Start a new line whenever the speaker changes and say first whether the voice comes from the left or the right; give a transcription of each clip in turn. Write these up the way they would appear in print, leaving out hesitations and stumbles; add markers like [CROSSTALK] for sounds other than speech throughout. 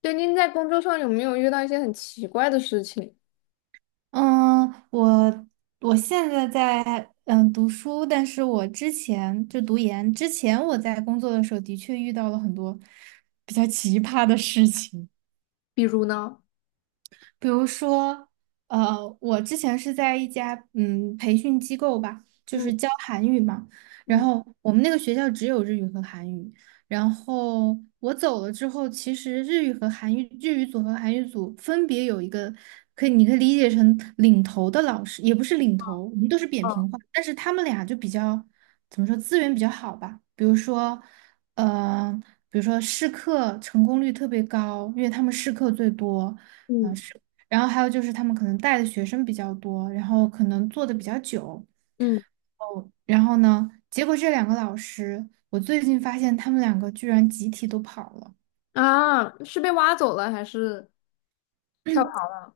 left: 对，您在工作上有没有遇到一些很奇怪的事情？
right: 嗯，我现在在读书，但是我之前读研之前，我在工作的时候的确遇到了很多比较奇葩的事情。
left: 比如呢？
right: 比如说，我之前是在一家培训机构吧，就是
left: 嗯
right: 教韩语嘛。然
left: 嗯
right: 后我们那个学校只有日语和韩语。然后我走了之后，其实日语组和韩语组分别有一个你可以理解成领头的老师，也不是领头，我们都是扁
left: 哦
right: 平化，但是他们俩就比较怎么说资源比较好吧，比如说，呃，比如说试课成功率特别高，因为他们试课最多。
left: 嗯
right: 然后还有就是他们可能带的学生比较多，然后可能做的比较久。
left: 嗯
right: 哦，然后呢，结果这两个老师，我最近发现他们两个居然集体都跑了。
left: 是被挖走了还是跳槽
right: [CLEARS THROAT]
left: 了？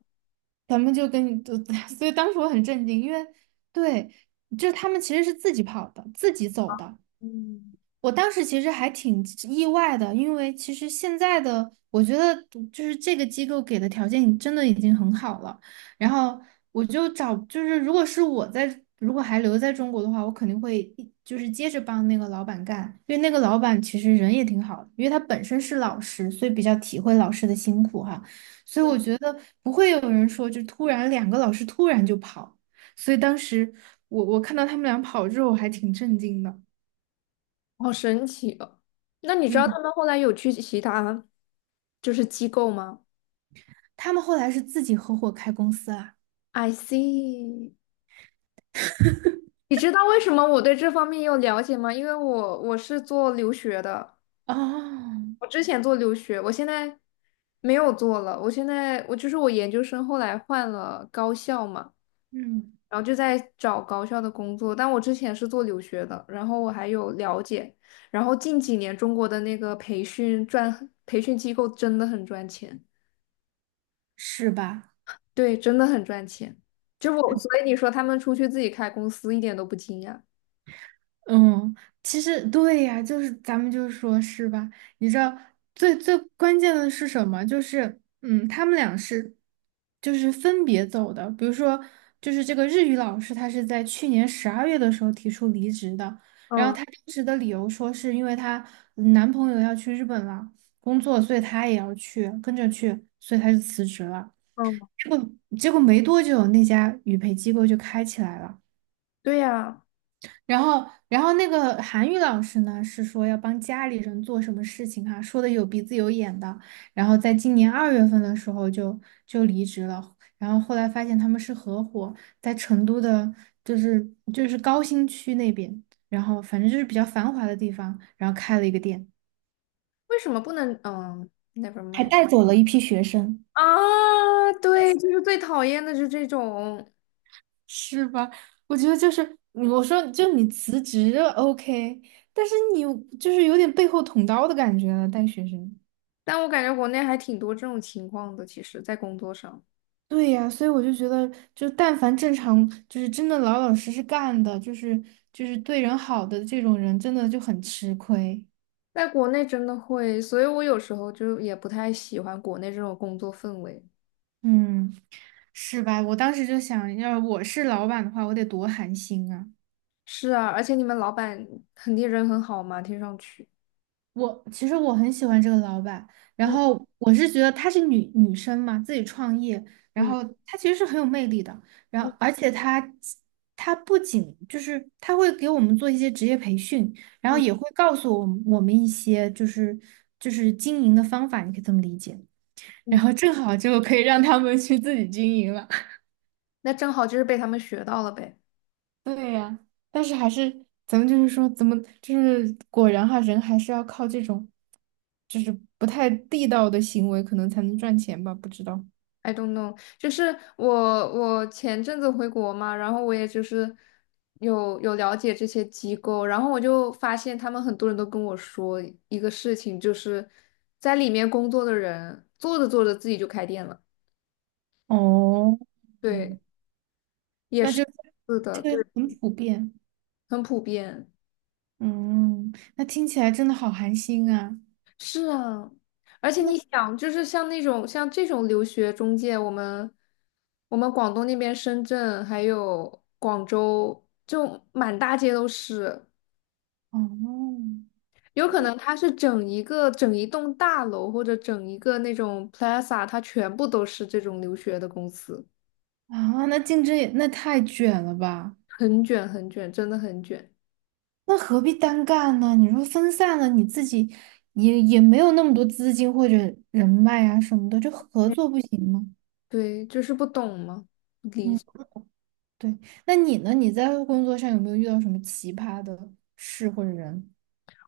right: 咱们就跟你，就 [LAUGHS] 所以当时我很震惊，因为对，就他们其实是自己跑的，自己走的，
left: 嗯，
right: 我当时其实还挺意外的，因为其实现在的我觉得就是这个机构给的条件真的已经很好了。然后我就找，就是如果是我在，如果还留在中国的话，我肯定会就是接着帮那个老板干，因为那个老板其实人也挺好的，因为他本身是老师，所以比较体会老师的辛苦哈。所以我觉得不会有人说就突然两个老师突然就跑，所以当时我看到他们俩跑之后，我还挺震惊的。
left: 好神奇哦！那你知道
right: 嗯。
left: 他们后来有去其他就是机构吗
right: 他们后来是自己合伙开公司啊。
left: ？I see。你知道为什么我对这方面有了解吗？因为我是做留学的。
right: 哦，
left: 我之前做留学，我现在没有做了。我现在我就是我研究生后来换了高校嘛，
right: 嗯，
left: 然后就在找高校的工作。但我之前是做留学的，然后我还有了解。然后近几年中国的那个培训机构真的很赚钱，
right: 是吧？
left: 对，真的很赚钱。就我，所以你说他们出去自己开公司一点都不惊讶。
right: 嗯，其实对呀，就是咱们就说是吧？你知道最最关键的是什么？就是他们俩是就是分别走的。比如说，就是这个日语老师，他是在去年十二月的时候提出离职的，然后
left: 嗯
right: 她当时的理由说是因为她男朋友要去日本了工作，所以她也要去跟着去，所以她就辞职了。
left: 嗯，
right: 结果没多久，那家语培机构就开起来了。
left: 对呀，
right: 然后，然后那个韩语老师呢，是说要帮家里人做什么事情哈、说的有鼻子有眼的。然后在今年二月份的时候就离职了。然后后来发现他们是合伙，在成都的，就是就是高新区那边，然后反正就是比较繁华的地方，然后开了一个店，
left: 为什么不能？嗯，never
right: 还
left: mind。
right: 带走了一批学生。
left: 啊，对，就是最讨厌的是这种。
right: 是吧？我觉得就是我说就你辞职 OK，但是你就是有点背后捅刀的感觉了，带学生。
left: 但我感觉国内还挺多这种情况的，其实，在工作上，
right: 对呀，所以我就觉得，就但凡正常，就是真的老老实实干的，就是对人好的这种人，真的就很吃亏。
left: 在国内真的会，所以我有时候就也不太喜欢国内这种工作氛围。
right: 嗯，是吧？我当时就想，要我是老板的话，我得多寒心啊。
left: 是啊，而且你们老板肯定人很好嘛，听上去。
right: 我其实我很喜欢这个老板，然
left: 嗯
right: 后我是觉得她是女生嘛，自己创业，然
left: 嗯
right: 后她其实是很有魅力的，然后
left: 嗯
right: 而且她不仅就是她会给我们做一些职业培训，然后
left: 嗯
right: 也会告诉我们一些就是就是经营的方法，你可以这么理解，
left: 嗯，
right: 然
left: 嗯，
right: 后正好就可以让他们去自己经营了。
left: 那正好就是被他们学到了呗。
right: 对呀，但是还是咱们就是说，怎么就是果然哈，人还是要靠这种，就是不太地道的行为，可能才能赚钱吧？不知道，
left: I don't know,就是我前阵子回国嘛，然后我也就是有了解这些机构，然后我就发现他们很多人都跟我说一个事情，就是在里面工作的人做着做着自己就开店了，
right: 哦，
left: 对，
right: 嗯，
left: 也
right: 那
left: 是，
right: 就
left: 是的，
right: 这个
left: 对，
right: 很普遍。
left: 很普遍。
right: 嗯，那听起来真的好寒心啊。
left: 是啊，而且你
right: 那
left: 想，就是像那种像这种留学中介，我们广东那边深圳还有广州，就满大街都是。
right: 哦，
left: 有可能它是整一栋大楼或者整一个那种 plaza，它全部都是这种留学的公司。
right: 啊，那竞争也那太卷了吧？
left: 很卷很卷，真的很卷。
right: 那何必单干呢？你说分散了，你自己也也没有那么多资金或者人脉啊什么的，就合
left: 嗯，
right: 作不行吗？
left: 对，就是不懂嘛。
right: 嗯。对，那你呢？你在工作上有没有遇到什么奇葩的事或者人？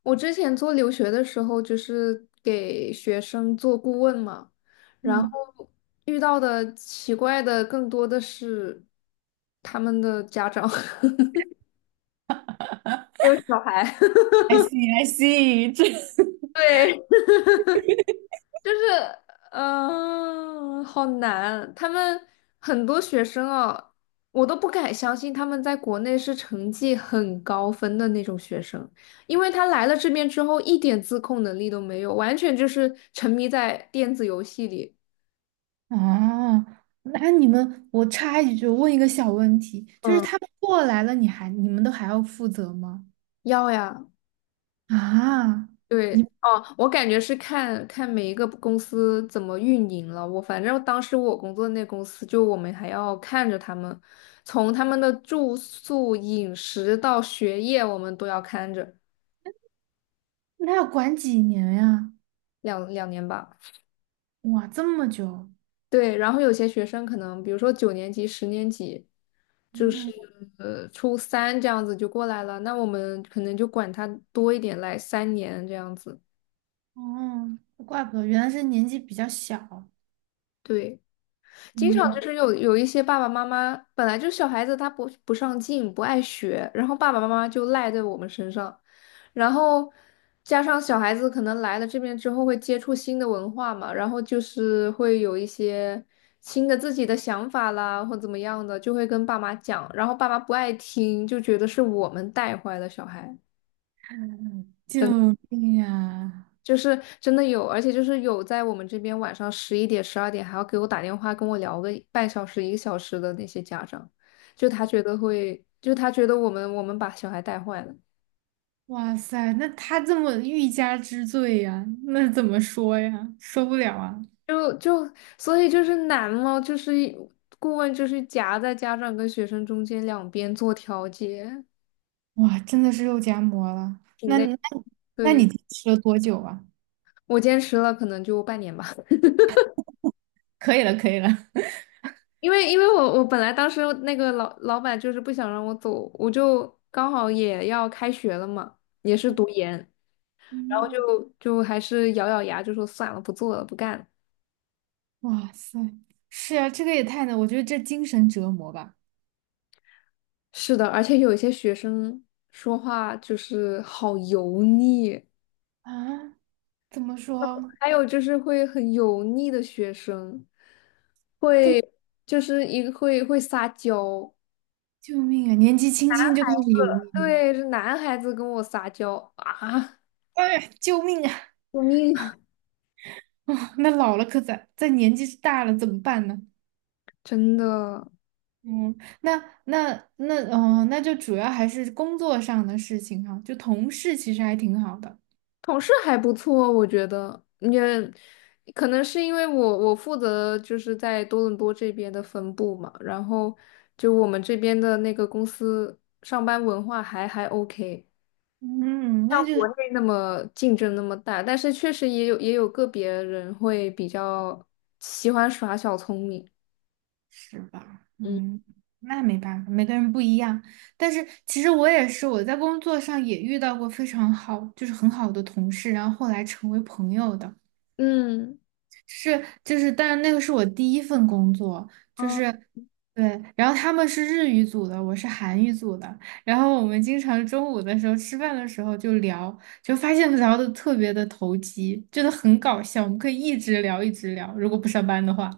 left: 我之前做留学的时候，就是给学生做顾问嘛，然后
right: 嗯
left: 遇到的奇怪的更多的是他们的家长。[LAUGHS] 没有小孩，
right: ，I see, I see，这
left: [LAUGHS] 对，就是好难。他们很多学生啊，我都不敢相信他们在国内是成绩很高分的那种学生，因为他来了这边之后一点自控能力都没有，完全就是沉迷在电子游戏里。
right: [LAUGHS] 啊，那你们，我插一句，问一个小问题，就是
left: 嗯，
right: 他们过来了，你们都还要负责吗？
left: 要呀，
right: 啊，你
left: 对，哦，我感觉是看看每一个公司怎么运营了。我反正当时我工作那公司，就我们还要看着他们，从他们的住宿、饮食到学业，我们都要看着。
right: 那要管几年呀？
left: 两年吧。
right: 哇，这么久。
left: 对，然后有些学生可能，比如说九年级、十年级，就是
right: 嗯，
left: 呃初三这样子就过来了，那我们可能就管他多一点，来三年这样子。
right: 哦，怪不得原来是年纪比较小，
left: 对。经常就
right: 嗯，
left: 是有一些爸爸妈妈本来就小孩子他不上进不爱学，然后爸爸妈妈就赖在我们身上，然后加上小孩子可能来了这边之后会接触新的文化嘛，然后就是会有一些新的自己的想法啦或怎么样的，就会跟爸妈讲，然后爸妈不爱听，就觉得是我们带坏了小孩。真。
right: 救命呀！
left: 就是真的有，而且就是有在我们这边晚上十一点、十二点还要给我打电话跟我聊个半小时、一个小时的那些家长，就他觉得会，就他觉得我们把小孩带坏了。
right: 哇塞，那他这么欲加之罪呀，那怎么说呀？受不了啊！
left: 就就所以就是难嘛，就是顾问就是夹在家长跟学生中间两边做调节，
right: 哇，真的是肉夹馍了。
left: 挺
right: 那
left: 累。
right: 那那
left: 对，
right: 你吃了多久啊？
left: 我坚持了可能就半年吧。[LAUGHS]
right: 可以了，可以了。[LAUGHS]
left: 因为我本来当时那个老板就是不想让我走，我就刚好也要开学了嘛，也是读研，然后
right: 嗯，
left: 就就还是咬咬牙，就说算了，不做了，不干了。
right: 哇塞，是啊，这个也太难，我觉得这精神折磨吧。
left: 是的，而且有一些学生说话就是好油腻，
right: 啊，怎么说？
left: 还有就是会很油腻的学生，会就是一个会撒娇。
right: 这么救命啊！年纪轻轻就开始油腻，
left: 对，是男孩子跟我撒娇啊，
right: 哎呀，救命啊！
left: [LAUGHS] 救命啊！
right: [LAUGHS] 啊，那老了可咋？再年纪大了怎么办呢？
left: 真的。
right: 嗯，那那就主要还是工作上的事情哈、就同事其实还挺好的。
left: 同事还不错，我觉得也可能是因为我负责就是在多伦多这边的分部嘛，然后就我们这边的那个公司上班文化还 OK，
right: 嗯，
left: 像
right: 那就
left: 国内那么竞争那么大，但是确实也有个别人会比较喜欢耍小聪明。
right: 是吧，
left: 嗯
right: 嗯，那没办法，每个人不一样。但是其实我也是，我在工作上也遇到过非常好，就是很好的同事，然后后来成为朋友的。
left: 嗯，
right: 是，就是，但是那个是我第一份工作，就
left: 啊，
right: 是，对，然后他们是日语组的，我是韩语组的，然后我们经常中午的时候吃饭的时候就聊，就发现聊的特别的投机，真的很搞笑，我们可以一直聊一直聊，如果不上班的话。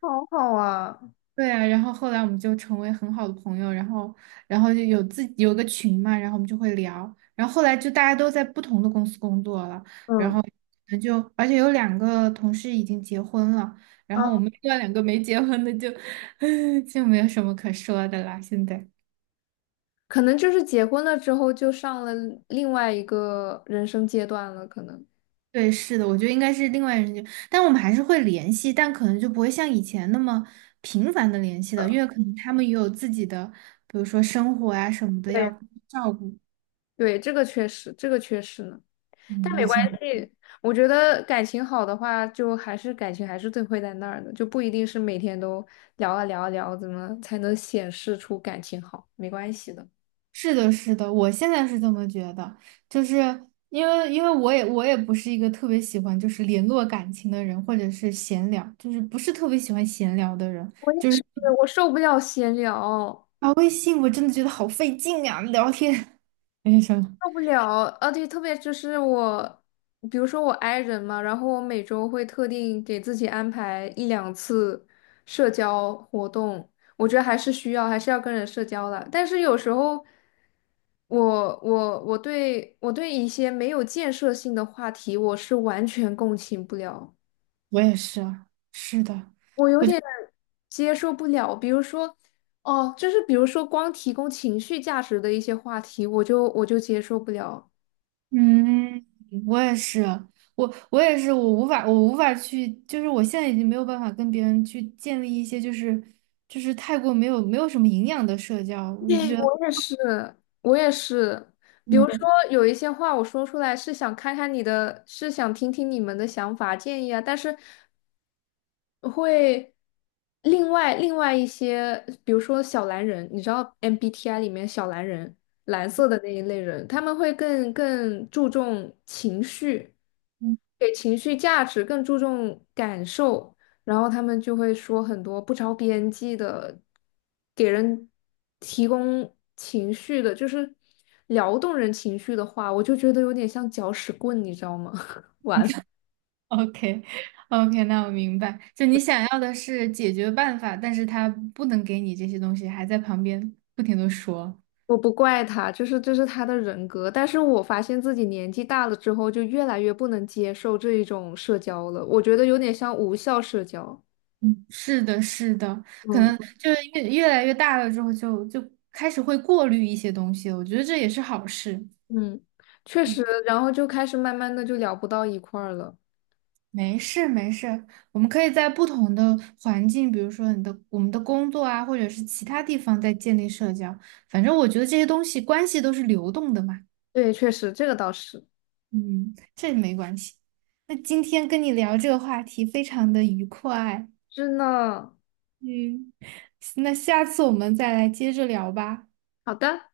left: 好好啊。
right: 对啊，然后后来我们就成为很好的朋友，然后，然后就有自己有个群嘛，然后我们就会聊，然后后来就大家都在不同的公司工作了。
left: 嗯。
right: 那就而且有两个同事已经结婚了，然后我
left: 啊。
right: 们另外两个没结婚的就 [LAUGHS] 就没有什么可说的啦。现在，
left: 可能就是结婚了之后就上了另外一个人生阶段了，可能。
right: 对，是的，我觉得应该是另外人就，但我们还是会联系，但可能就不会像以前那么频繁的联系了，因为可能他们也有自己的，比如说生活啊什么的要
left: 对。
right: 照顾。
left: 对，这个确实，这个确实呢，但
right: 嗯，
left: 没
right: [LAUGHS]
left: 关
right: 很。
left: 系。我觉得感情好的话，就还是感情还是最会在那儿的，就不一定是每天都聊啊聊啊聊，怎么才能显示出感情好？没关系的。
right: 是的，是的，我现在是这么觉得，就是因为我也不是一个特别喜欢就是联络感情的人，或者是闲聊，就是不是特别喜欢闲聊的人，
left: 我也
right: 就是
left: 是，我受不了闲聊。
right: 啊微信我真的觉得好费劲啊，聊天。[LAUGHS] 没什么，
left: 受不了，啊，对，特别就是我，比如说我 i 人嘛，然后我每周会特定给自己安排一两次社交活动，我觉得还是需要，还是要跟人社交的。但是有时候我我对一些没有建设性的话题，我是完全共情不了，
right: 我也是啊，是的，
left: 我有点接受不了。比如说，哦，就是比如说光提供情绪价值的一些话题，我就接受不了。
right: 嗯，我也是，我也是，我无法去，就是我现在已经没有办法跟别人去建立一些就是太过没有什么营养的社交，我就
left: 对，
right: 觉得。
left: 我也是，我也是。比如说，
right: 嗯。
left: 有一些话我说出来是想看看你的，是想听听你们的想法建议啊，但是会另外一些，比如说小蓝人，你知道 MBTI 里面小蓝人，蓝色的那一类人，他们会更注重情绪，给情绪价值，更注重感受。然后他们就会说很多不着边际的，给人提供情绪的，就是撩动人情绪的话，我就觉得有点像搅屎棍，你知道吗？[LAUGHS]
right: [LAUGHS] OK OK，那我明白，就你想要的是解决办法，但是他不能给你这些东西，还在旁边不停的说。
left: 我不怪他，就是这是他的人格，但是我发现自己年纪大了之后，就越来越不能接受这一种社交了，我觉得有点像无效社交。
right: 嗯，是的，是的，可
left: 嗯，
right: 能就是越来越大了之后就，就开始会过滤一些东西了，我觉得这也是好事。
left: 嗯，确实，
right: 嗯，
left: 然后就开始慢慢的就聊不到一块儿了。
right: 没事没事，我们可以在不同的环境，比如说我们的工作啊，或者是其他地方在建立社交，反正我觉得这些东西关系都是流动的嘛。
left: 对，确实，这个倒是。
right: 嗯，这没关系。那今天跟你聊这个话题非常的愉快，
left: 真的。
right: 嗯，[LAUGHS] 那下次我们再来接着聊吧。
left: 好的。